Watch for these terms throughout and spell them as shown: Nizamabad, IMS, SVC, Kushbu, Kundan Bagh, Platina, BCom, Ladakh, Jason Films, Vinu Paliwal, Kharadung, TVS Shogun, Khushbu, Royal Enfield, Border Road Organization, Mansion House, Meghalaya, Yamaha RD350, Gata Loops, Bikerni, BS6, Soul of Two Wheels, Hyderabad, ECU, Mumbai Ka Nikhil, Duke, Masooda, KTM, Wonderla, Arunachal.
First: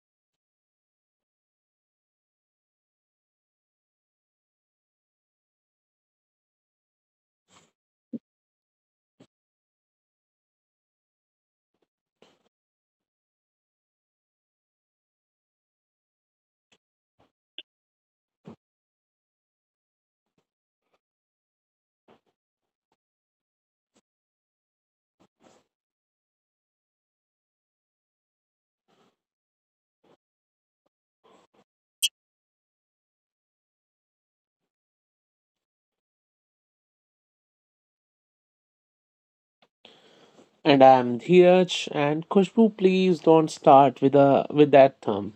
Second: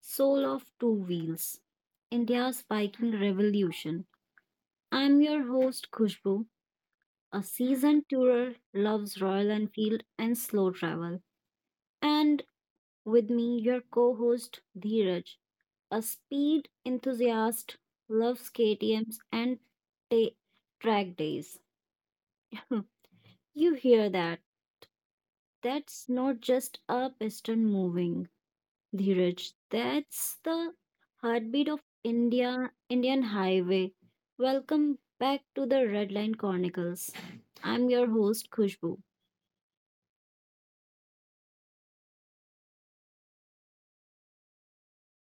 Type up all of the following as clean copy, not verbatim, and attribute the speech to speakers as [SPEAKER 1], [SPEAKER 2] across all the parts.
[SPEAKER 1] Soul of Two Wheels, India's Biking Revolution. I'm your host Khushbu, a seasoned tourer, loves Royal Enfield and slow travel. And with me, your co host Dheeraj, a speed enthusiast, loves KTMs and ta- track days. You hear that? That's not just a piston moving. Dhiraj, that's the heartbeat of India, Indian Highway. Welcome back to the Red Line Chronicles. I'm your host, Khushbu.
[SPEAKER 2] And I'm Dheeraj. And Kushbu, please don't start with that thumb.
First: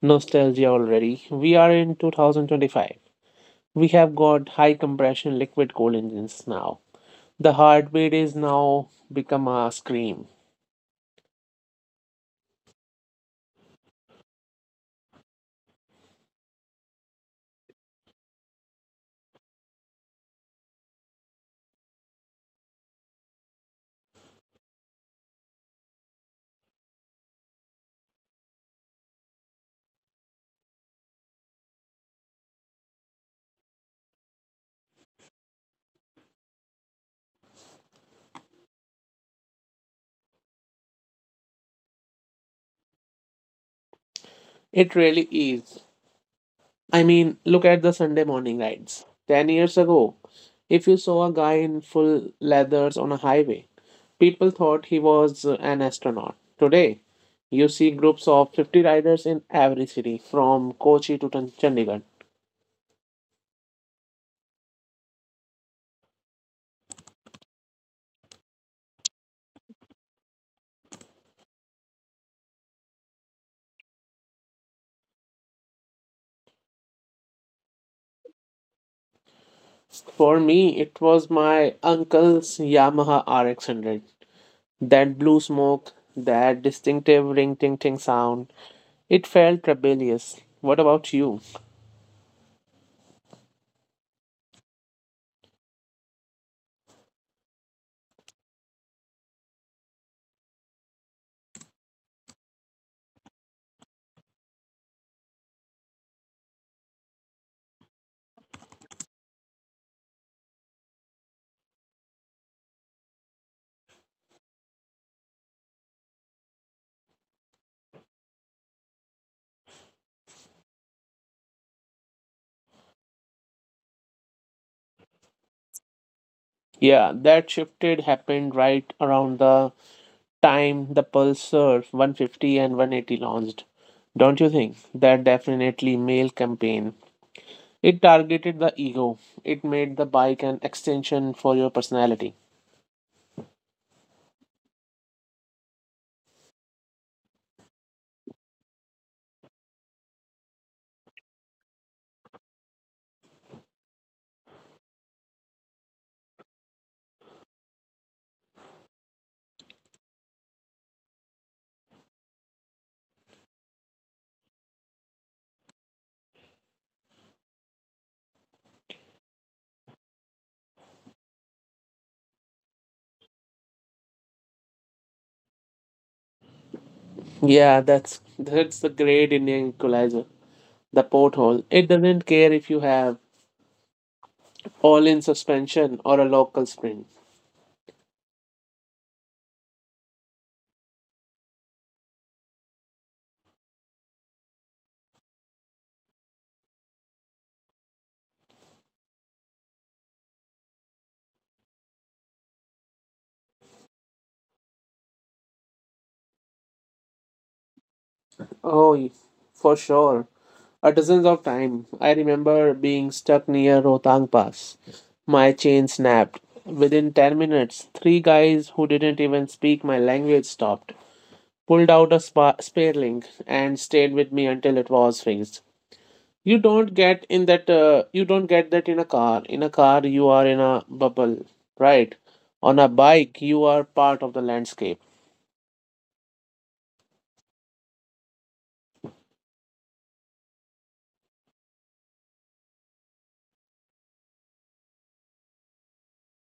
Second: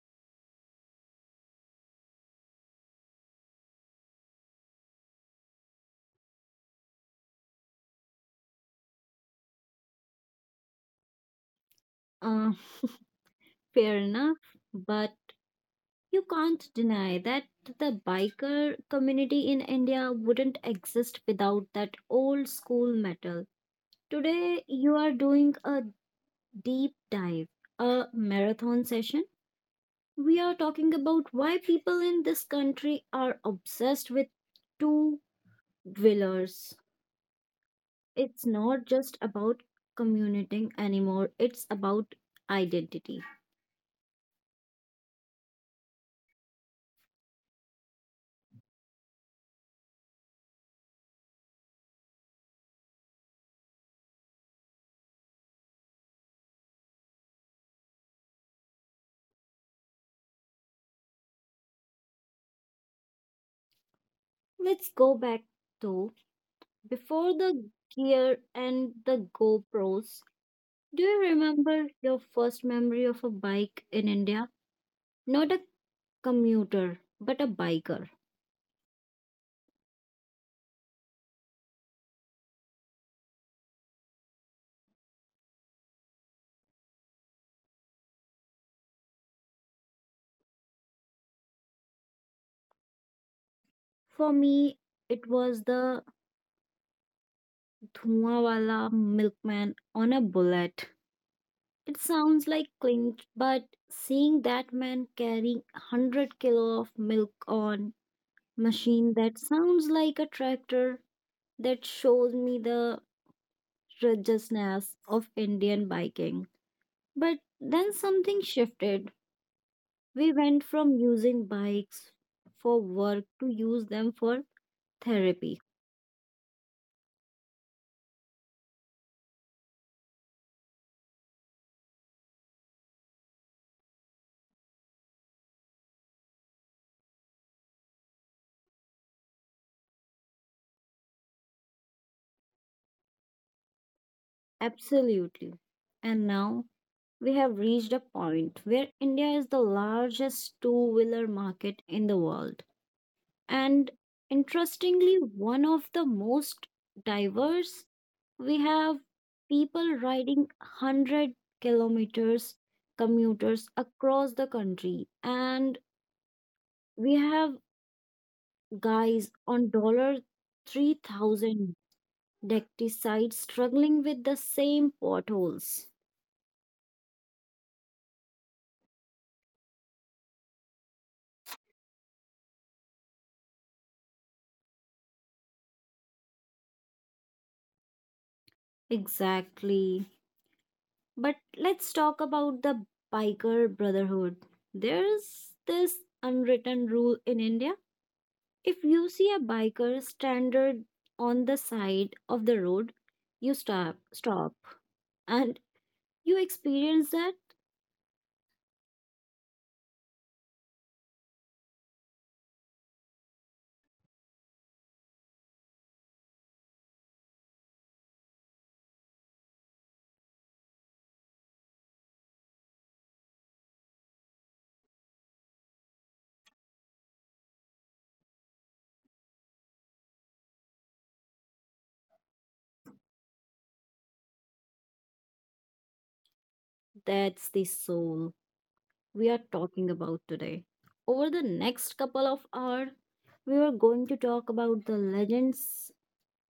[SPEAKER 2] Nostalgia already. We are in 2025. We have got high compression liquid coal engines now. The heartbeat is now become a scream.
[SPEAKER 1] Uh, fair enough, but you can't deny that the biker community in India wouldn't exist without that old school metal. Today, you are doing a deep dive, a marathon session, we are talking about why people in this country are obsessed with two wheelers. It's not just about commuting anymore, it's about identity.
[SPEAKER 2] It really is. I mean, look at the Sunday morning rides. 10 years ago, if you saw a guy in full leathers on a highway, people thought he was an astronaut. Today, you see groups of 50 riders in every city from Kochi to Chandigarh.
[SPEAKER 1] Let's go back though. Before the gear and the GoPros, do you remember your first memory of a bike in India? Not a commuter, but a biker.
[SPEAKER 2] For me, it was my uncle's Yamaha RX100. That blue smoke, that distinctive ring ting ting sound, it felt rebellious. What about you?
[SPEAKER 1] For me, it was the Dhuwawala milkman on a bullet. It sounds like clinch, but seeing that man carrying 100 kilo of milk on machine that sounds like a tractor that shows me the righteousness of Indian biking. But then something shifted. We went from using bikes for work to use them for therapy.
[SPEAKER 2] Yeah, that shifted happened right around the time the Pulsar 150 and 180 launched, don't you think? That definitely male campaign. It targeted the ego. It made the bike an extension for your personality.
[SPEAKER 1] Absolutely. And now we have reached a point where India is the largest two wheeler market in the world. And interestingly, one of the most diverse, we have people riding 100 kilometers commuters across the country. And we have guys on dollar 3000 decticides struggling with the same potholes.
[SPEAKER 2] Yeah, that's the great Indian equalizer. The porthole. It doesn't care if you have all-in suspension or a local sprint.
[SPEAKER 1] Exactly. But let's talk about the biker brotherhood. There's this unwritten rule in India. If you see a biker stranded on the side of the road, you stop, and you experience that.
[SPEAKER 2] Oh, for sure. A dozens of times. I remember being stuck near Rotang Pass. My chain snapped. Within 10 minutes, three guys who didn't even speak my language stopped, pulled out a spare link, and stayed with me until it was fixed. You don't get in that. You don't get that in a car. In a car, you are in a bubble, right? On a bike, you are part of the landscape.
[SPEAKER 1] That's the soul we are talking about today. Over the next couple of hours, we are going to talk about the legends,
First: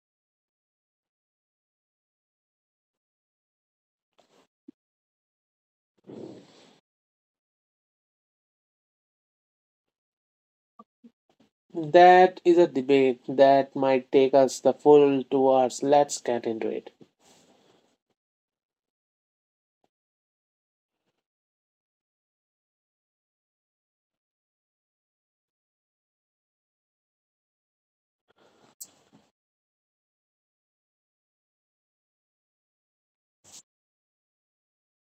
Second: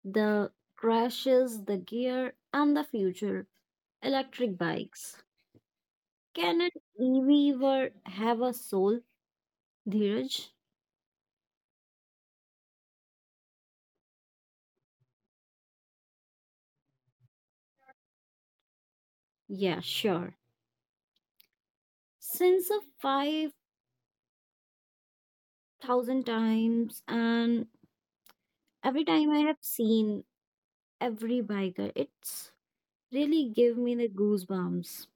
[SPEAKER 1] the crashes, the gear, and the future. Electric bikes. Can an EV ever have a soul, Dheeraj?
[SPEAKER 2] That is a debate that might take us the full 2 hours. Let's get into it.
[SPEAKER 1] Yeah, sure. Since a 5 thousand times, and every time I have seen every biker, it's really give me the goosebumps.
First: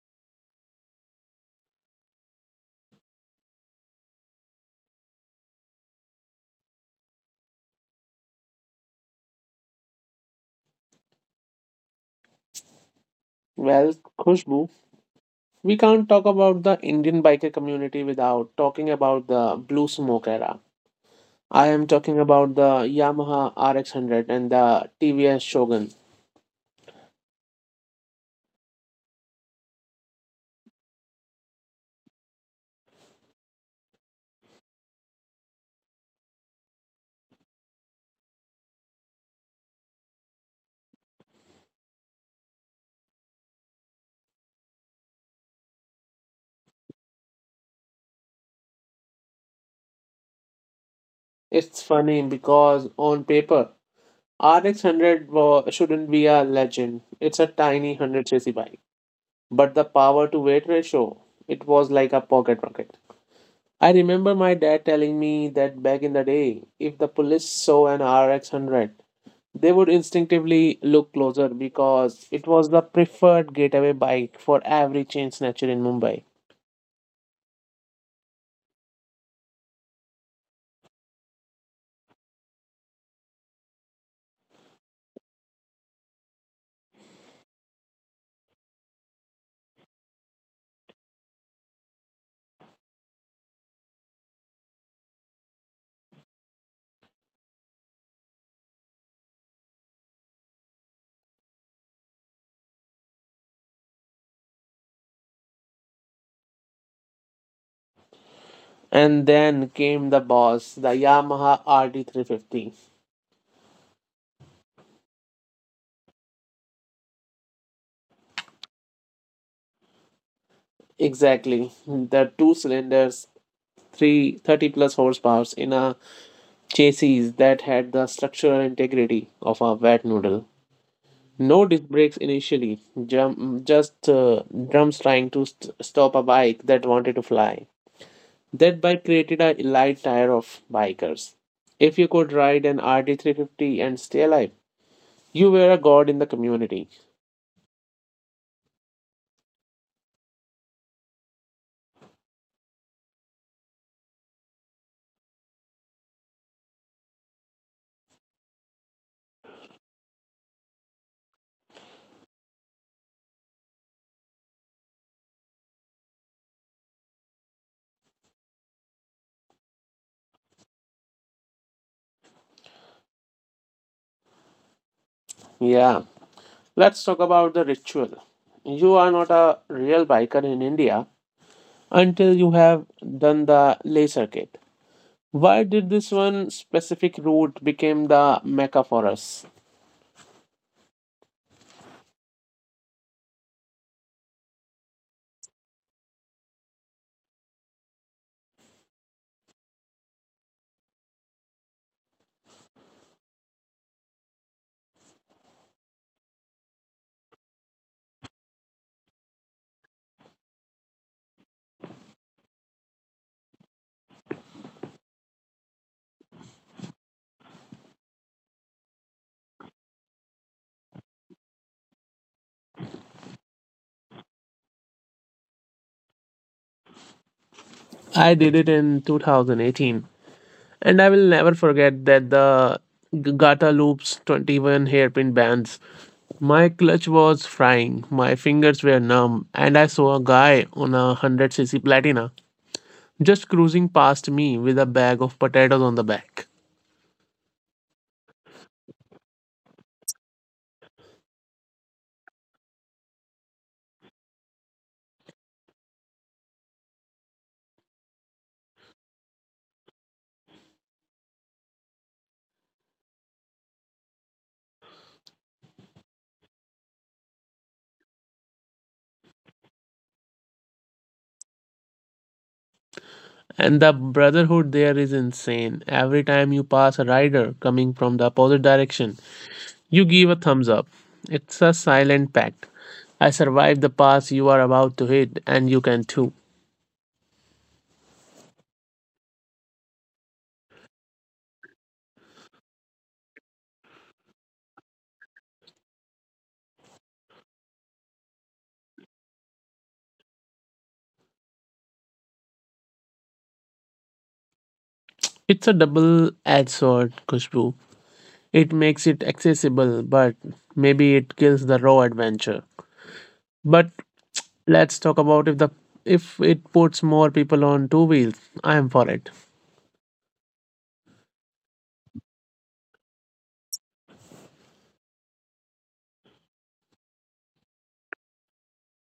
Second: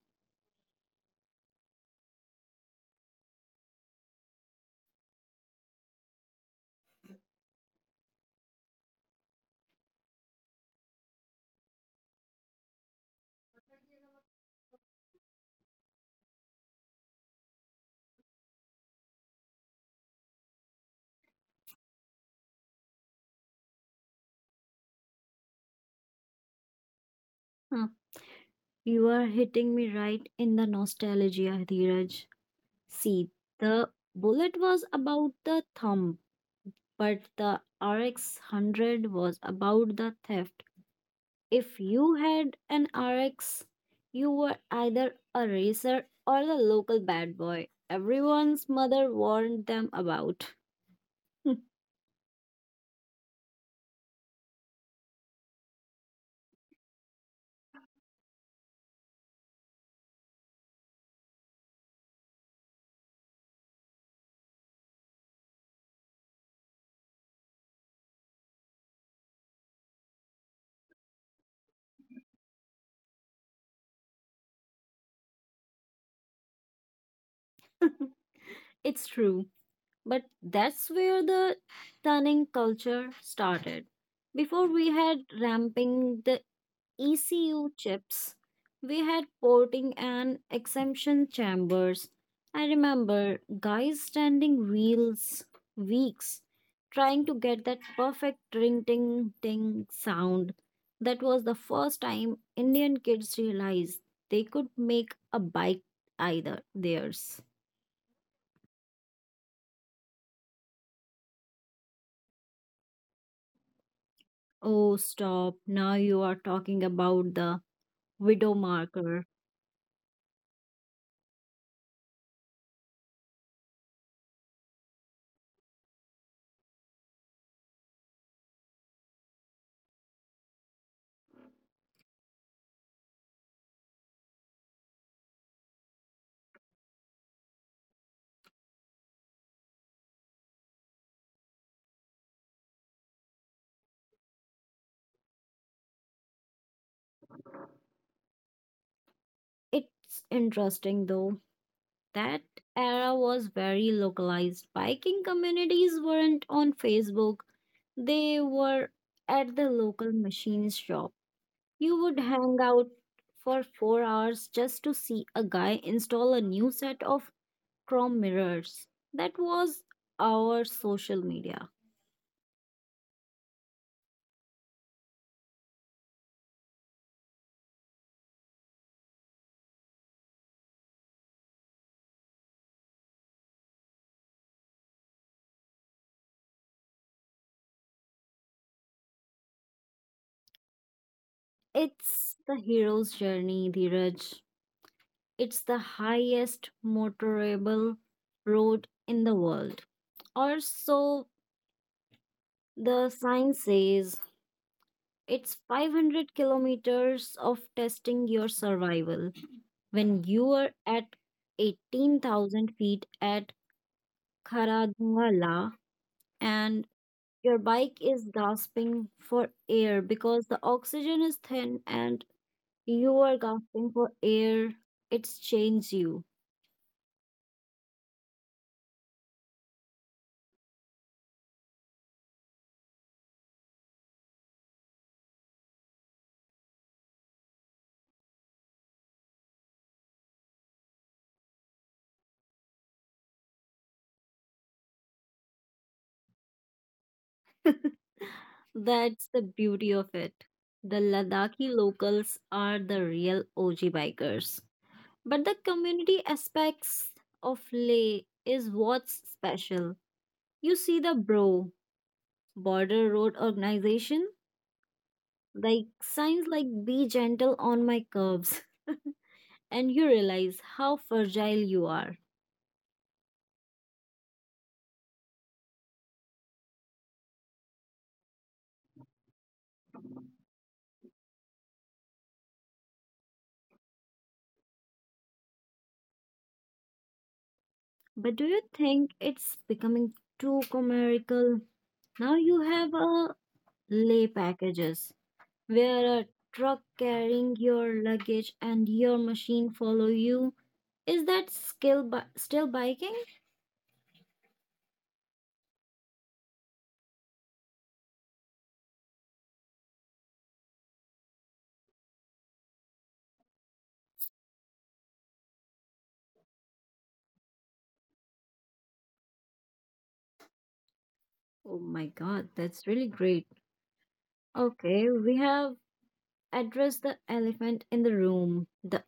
[SPEAKER 2] Well, Khushbu, we can't talk about the Indian biker community without talking about the blue smoke era. I am talking about the Yamaha RX100 and the TVS Shogun.
[SPEAKER 1] Huh. You are hitting me right in the nostalgia, Dheeraj. See, the bullet was about the thumb, but the RX 100 was about the theft. If you had an RX, you were either a racer or the local bad boy. Everyone's mother warned them about.
[SPEAKER 2] It's funny because on paper, RX100 shouldn't be a legend. It's a tiny 100cc bike. But the power to weight ratio, it was like a pocket rocket. I remember my dad telling me that back in the day, if the police saw an RX100, they would instinctively look closer because it was the preferred getaway bike for every chain snatcher in Mumbai.
[SPEAKER 1] It's true, but that's where the stunning culture started. Before we had ramping the ECU chips, we had porting and exemption chambers. I remember guys standing reels weeks trying to get that perfect ring ting ting sound. That was the first time Indian kids realized they could make a bike either theirs.
[SPEAKER 2] And then came the boss, the Yamaha RD350.
[SPEAKER 1] Oh, stop. Now you are talking about the widow marker.
[SPEAKER 2] Exactly, the two cylinders, 330 plus horsepower in a chassis that had the structural integrity of a wet noodle. No disc brakes initially, jump, just drums trying to stop a bike that wanted to fly. That bike created a light tier of bikers. If you could ride an RT 350 and stay alive, you were a god in the community.
[SPEAKER 1] It's interesting though. That era was very localized. Viking communities weren't on Facebook, they were at the local machine shop. You would hang out for 4 hours just to see a guy install a new set of chrome mirrors. That was our social media.
[SPEAKER 2] Yeah, let's talk about the ritual. You are not a real biker in India until you have done the lay circuit. Why did this one specific route become the mecca for us?
[SPEAKER 1] It's the hero's journey, Dheeraj. It's the highest motorable road in the world. Or so the sign says. It's 500 kilometers of testing your survival. When you are at 18,000 feet at Kharadwala and your bike is gasping for air because the oxygen is thin and you are gasping for air, it's changed you.
[SPEAKER 2] I did it in 2018, and I will never forget that the Gata Loops 21 hairpin bands. My clutch was frying, my fingers were numb, and I saw a guy on a 100cc Platina just cruising past me with a bag of potatoes on the back.
[SPEAKER 1] That's the beauty of it. The Ladakhi locals are the real OG bikers. But the community aspects of Leh is what's special. You see the Bro Border Road Organization, like signs like "be gentle on my curbs," and you realize how fragile you are.
[SPEAKER 2] And the brotherhood there is insane. Every time you pass a rider coming from the opposite direction, you give a thumbs up. It's a silent pact. I survived the pass you are about to hit, and you can too.
[SPEAKER 1] But do you think it's becoming too commercial? Now you have a Leh packages where a truck carrying your luggage and your machine follow you. Is that skill still biking?
[SPEAKER 2] It's a double edged sword, Kushbu. It makes it accessible, but maybe it kills the raw adventure. But let's talk about if it puts more people on two wheels. I am for it.
[SPEAKER 1] Oh my god, that's really great. Okay, we have addressed the elephant in the room, the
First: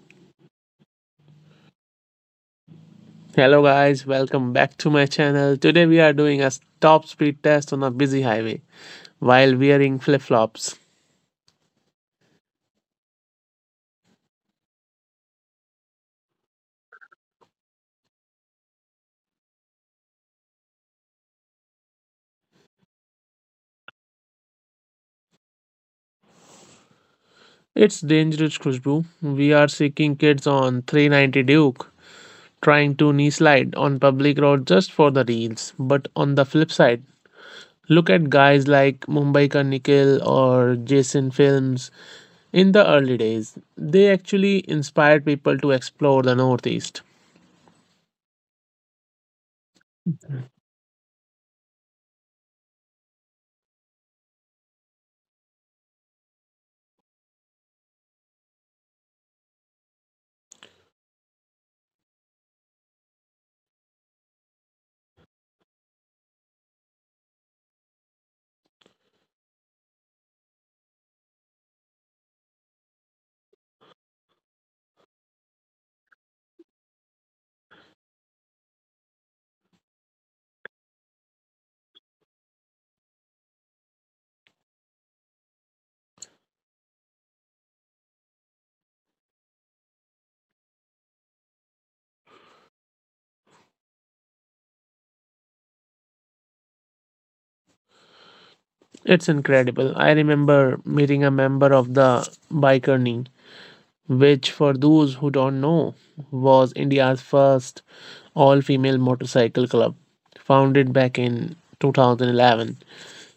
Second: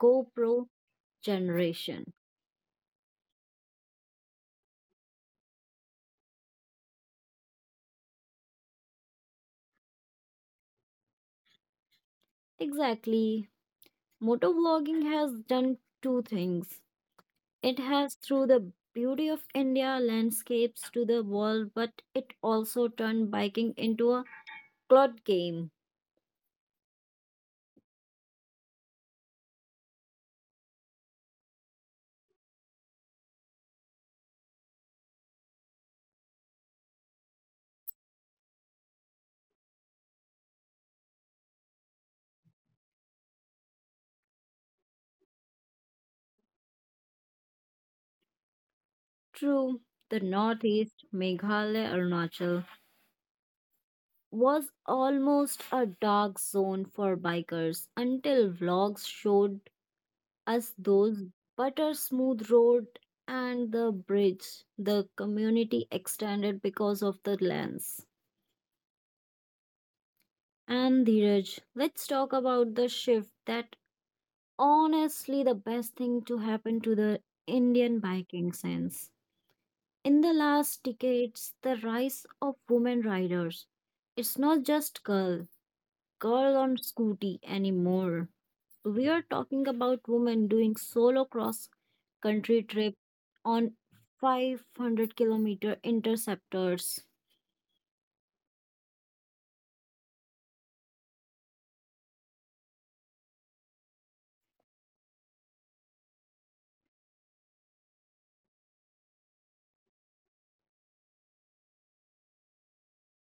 [SPEAKER 1] GoPro generation.
[SPEAKER 2] Hello guys, welcome back to my channel. Today we are doing a top speed test on a busy highway while wearing flip-flops.
[SPEAKER 1] Exactly. Motovlogging has done two things. It has through the beauty of India landscapes to the world, but it also turned biking into a cloud game.
[SPEAKER 2] It's dangerous, Khushbu. We are seeking kids on 390 Duke trying to knee slide on public road just for the reels. But on the flip side, look at guys like Mumbai Ka Nikhil or Jason Films. In the early days, they actually inspired people to explore the Northeast.
[SPEAKER 1] True, the northeast, Meghalaya, Arunachal, was almost a dark zone for bikers until vlogs showed us those butter smooth road and the bridge the community extended because of the lands. And Dheeraj, let's talk about the shift that honestly the best thing to happen to the Indian biking sense. In the last decades, the rise of women riders. It's not just girl on scooty anymore. We are talking about women doing solo cross country trip on 500-kilometer interceptors.
[SPEAKER 2] It's incredible. I remember meeting a member of the Bikerni, which, for those who don't know, was India's first all female motorcycle club, founded back in 2011.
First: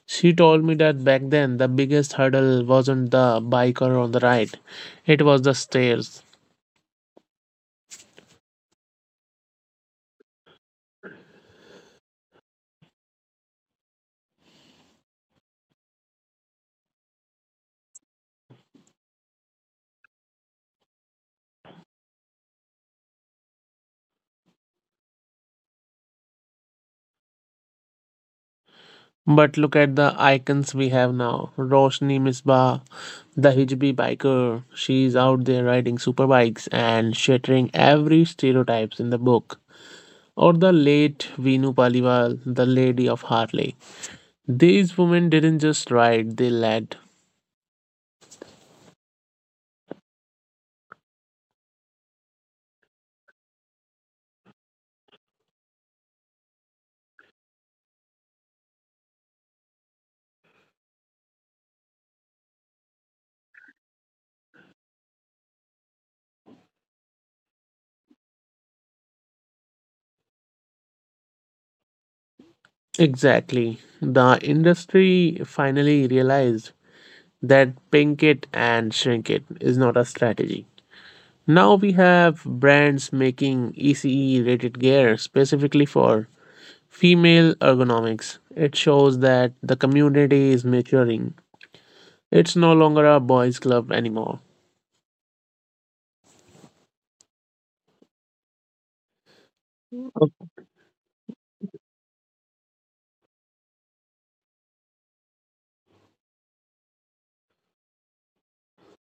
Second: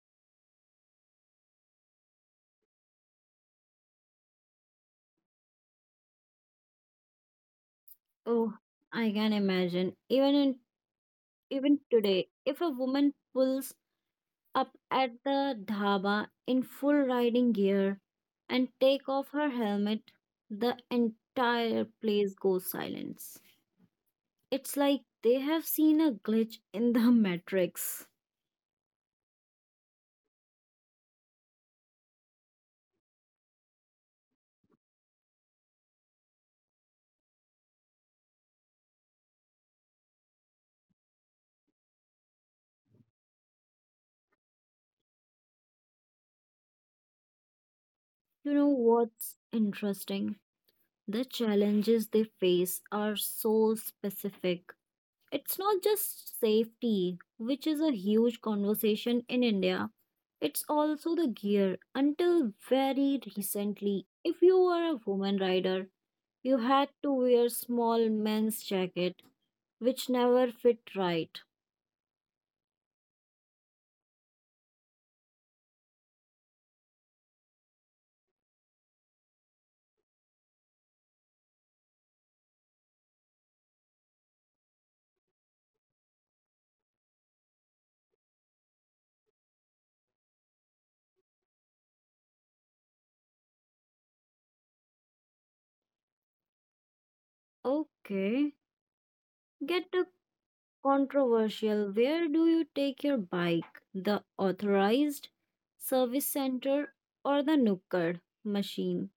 [SPEAKER 2] She told me that back then the biggest hurdle wasn't the bike or on the ride, it was the stairs.
[SPEAKER 1] Oh, I can imagine. Even today, if a woman pulls up at the dhaba in full riding gear and take off her helmet, the entire place goes silence. It's like they have seen a glitch in the matrix.
[SPEAKER 2] But look at the icons we have now. Roshni Misbah, the hijabi biker. She's out there riding superbikes and shattering every stereotypes in the book. Or the late Vinu Paliwal, the lady of Harley. These women didn't just ride, they led.
[SPEAKER 1] You know what's interesting? The challenges they face are so specific. It's not just safety, which is a huge conversation in India. It's also the gear. Until very recently, if you were a woman rider, you had to wear small men's jacket, which never fit right.
[SPEAKER 2] Exactly. The industry finally realized that pink it and shrink it is not a strategy. Now we have brands making ECE rated gear specifically for female ergonomics. It shows that the community is maturing. It's no longer a boys' club anymore.
[SPEAKER 1] Okay, get the
[SPEAKER 2] Okay.
[SPEAKER 1] controversial. Where do you take your bike? The authorized service center or the Nukkad machine?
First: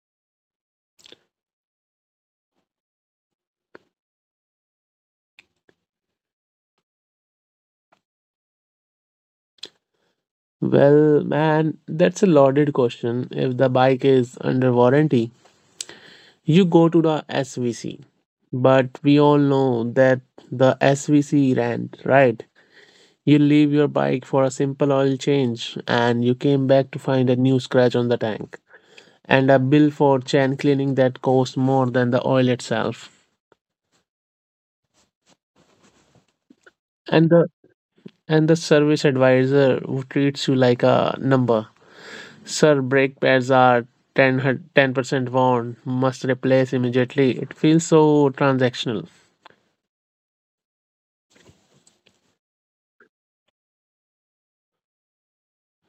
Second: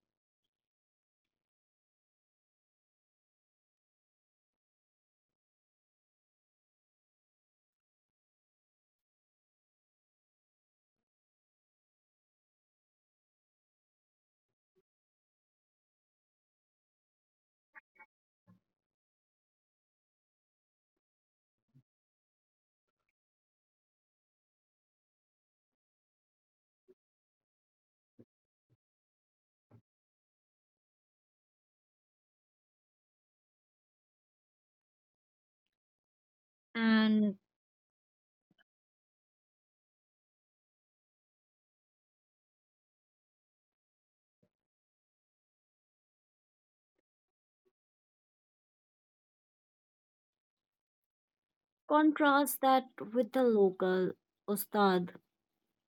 [SPEAKER 2] Well, man, that's a loaded question. If the bike is under warranty, you go to the SVC. But we all know that the SVC ran, right? You leave your bike for a simple oil change and you came back to find a new scratch on the tank and a bill for chain cleaning that cost more than the oil itself. And
[SPEAKER 1] And
[SPEAKER 2] the and the service advisor who treats you like a number. Sir, brake pads are 10% worn, must replace immediately. It feels so transactional.
[SPEAKER 1] contrast that with the local ustad.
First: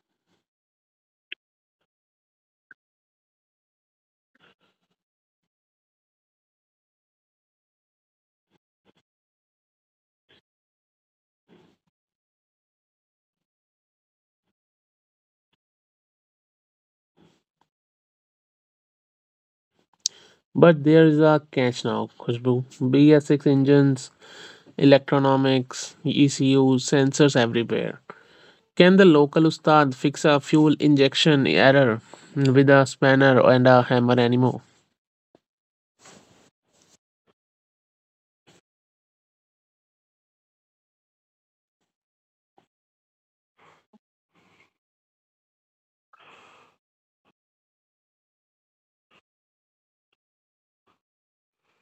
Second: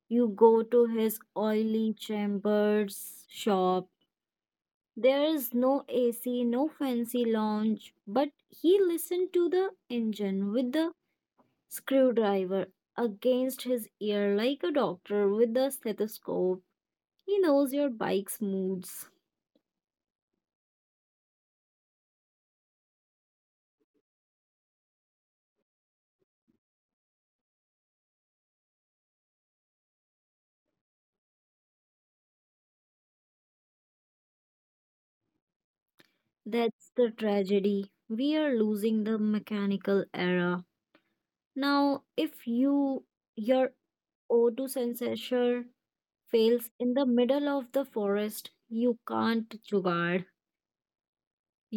[SPEAKER 1] You go to his oily chambers shop. There is no AC, no fancy lounge, but he listened to the engine with the screwdriver against his ear like a doctor with a stethoscope. He knows your bike's moods.
[SPEAKER 2] But there is a catch now, Khushbu. BS6 engines, electronomics, ECU, sensors everywhere. Can the local ustad fix a fuel injection error with a spanner and a hammer anymore?
[SPEAKER 1] That's the tragedy. We are losing the mechanical era. Now, if you, your O2 sensor fails in the middle of the forest, you can't jugaad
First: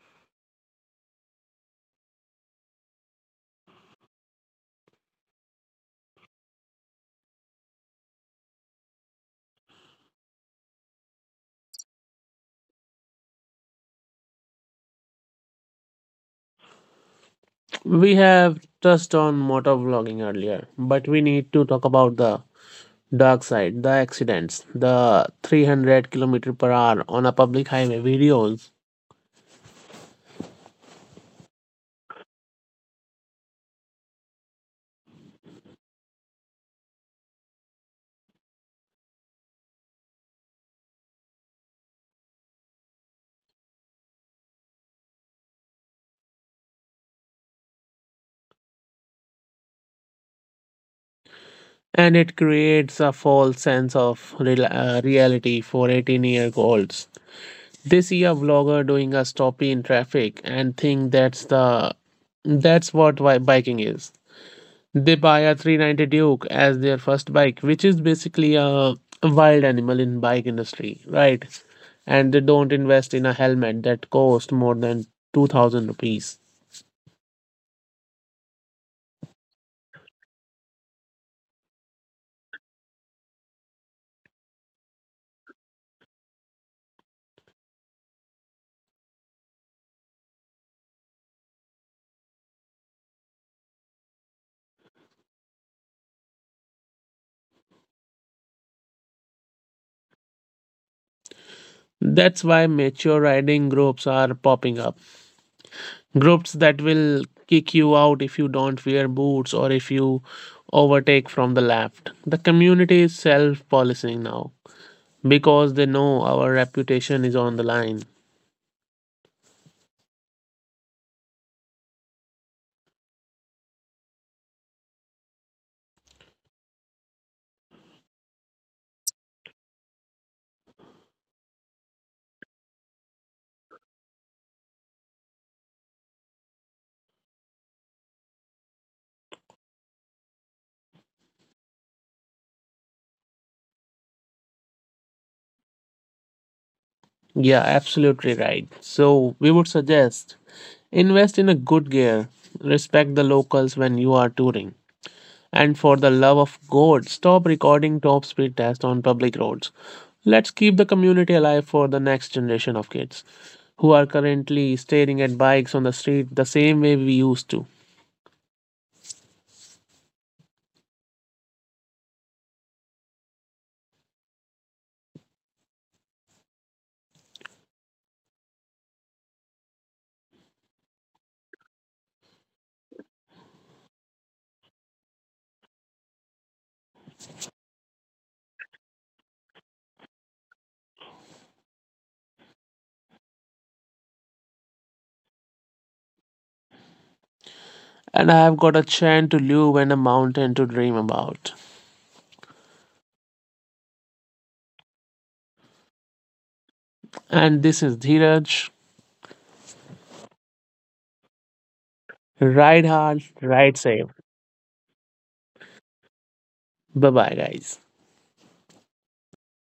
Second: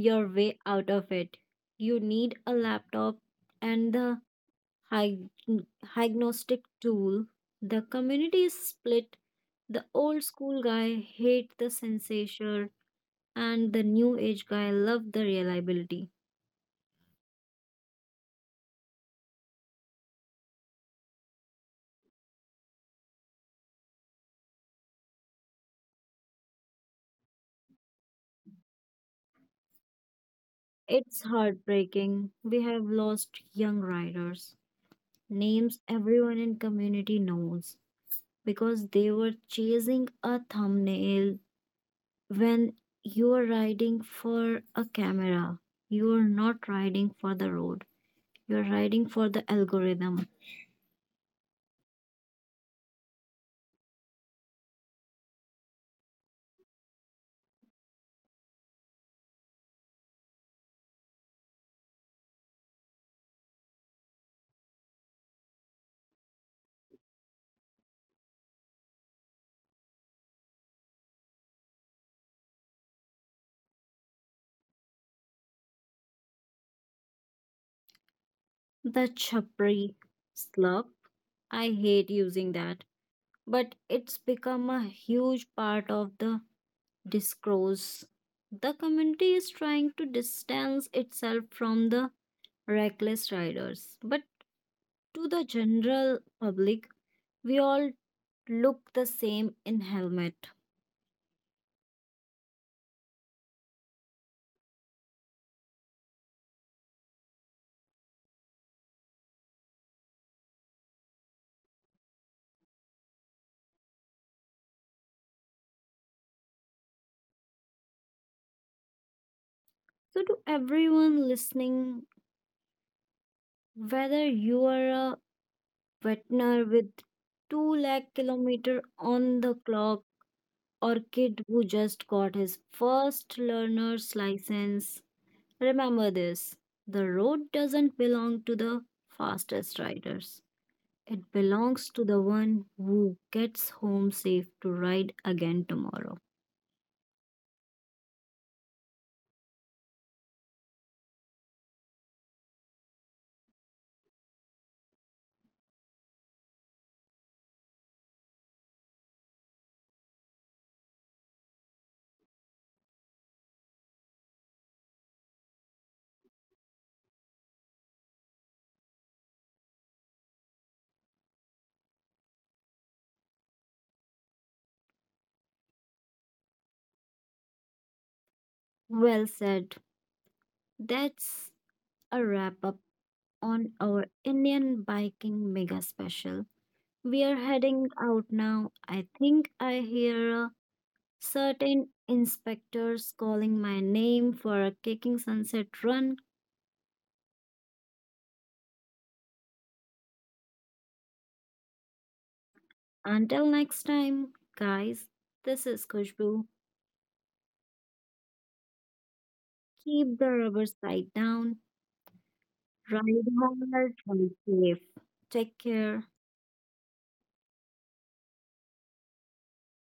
[SPEAKER 1] your way out of it. You need a laptop and the hy- hygnostic tool. The community is split. The old school guy hate the sensation and the new age guy love the reliability.
[SPEAKER 2] We have touched on motor vlogging earlier, but we need to talk about the dark side, the accidents, the 300 kilometer per hour on a public highway videos.
[SPEAKER 1] It's heartbreaking. We have lost young riders. Names everyone in community knows because they were chasing a thumbnail. When you're riding for a camera, you're not riding for the road, you're riding for the algorithm.
[SPEAKER 2] And it creates a false sense of reality for 18-year olds. They see a vlogger doing a stoppie in traffic and think that's what biking is. They buy a 390 duke as their first bike, which is basically a wild animal in bike industry, right? And they don't invest in a helmet that costs more than 2,000 rupees.
[SPEAKER 1] The chapri slurp, I hate using that, but it's become a huge part of the discourse. The community is trying to distance itself from the reckless riders, but to the general public, we all look the same in helmet.
[SPEAKER 2] That's why mature riding groups are popping up. Groups that will kick you out if you don't wear boots or if you overtake from the left. The community is self policing now because they know our reputation is on the line.
[SPEAKER 1] So, to everyone listening, whether you are a veteran with 2 lakh kilometer on the clock or kid who just got his first learner's license, remember this. The road doesn't belong to the fastest riders. It belongs to the one who gets home safe to ride again tomorrow.
[SPEAKER 2] Yeah, absolutely right. So, we would suggest invest in a good gear, respect the locals when you are touring, and for the love of God, stop recording top speed tests on public roads. Let's keep the community alive for the next generation of kids who are currently staring at bikes on the street the same way we used to.
[SPEAKER 1] Well said. That's a wrap up on our Indian biking mega special. We are heading out now. I think I hear certain inspectors calling my name for a kicking sunset run.
[SPEAKER 2] And I have got a chant to live and a mountain to dream about.
[SPEAKER 1] Until next time, guys, this is Kushbu.
[SPEAKER 2] And this is Dheeraj.
[SPEAKER 1] Keep the rubber side down,
[SPEAKER 2] Ride hard,
[SPEAKER 1] ride
[SPEAKER 2] ride
[SPEAKER 1] hard,
[SPEAKER 2] safe.
[SPEAKER 1] ride safe. Take care.
[SPEAKER 2] Bye bye, guys.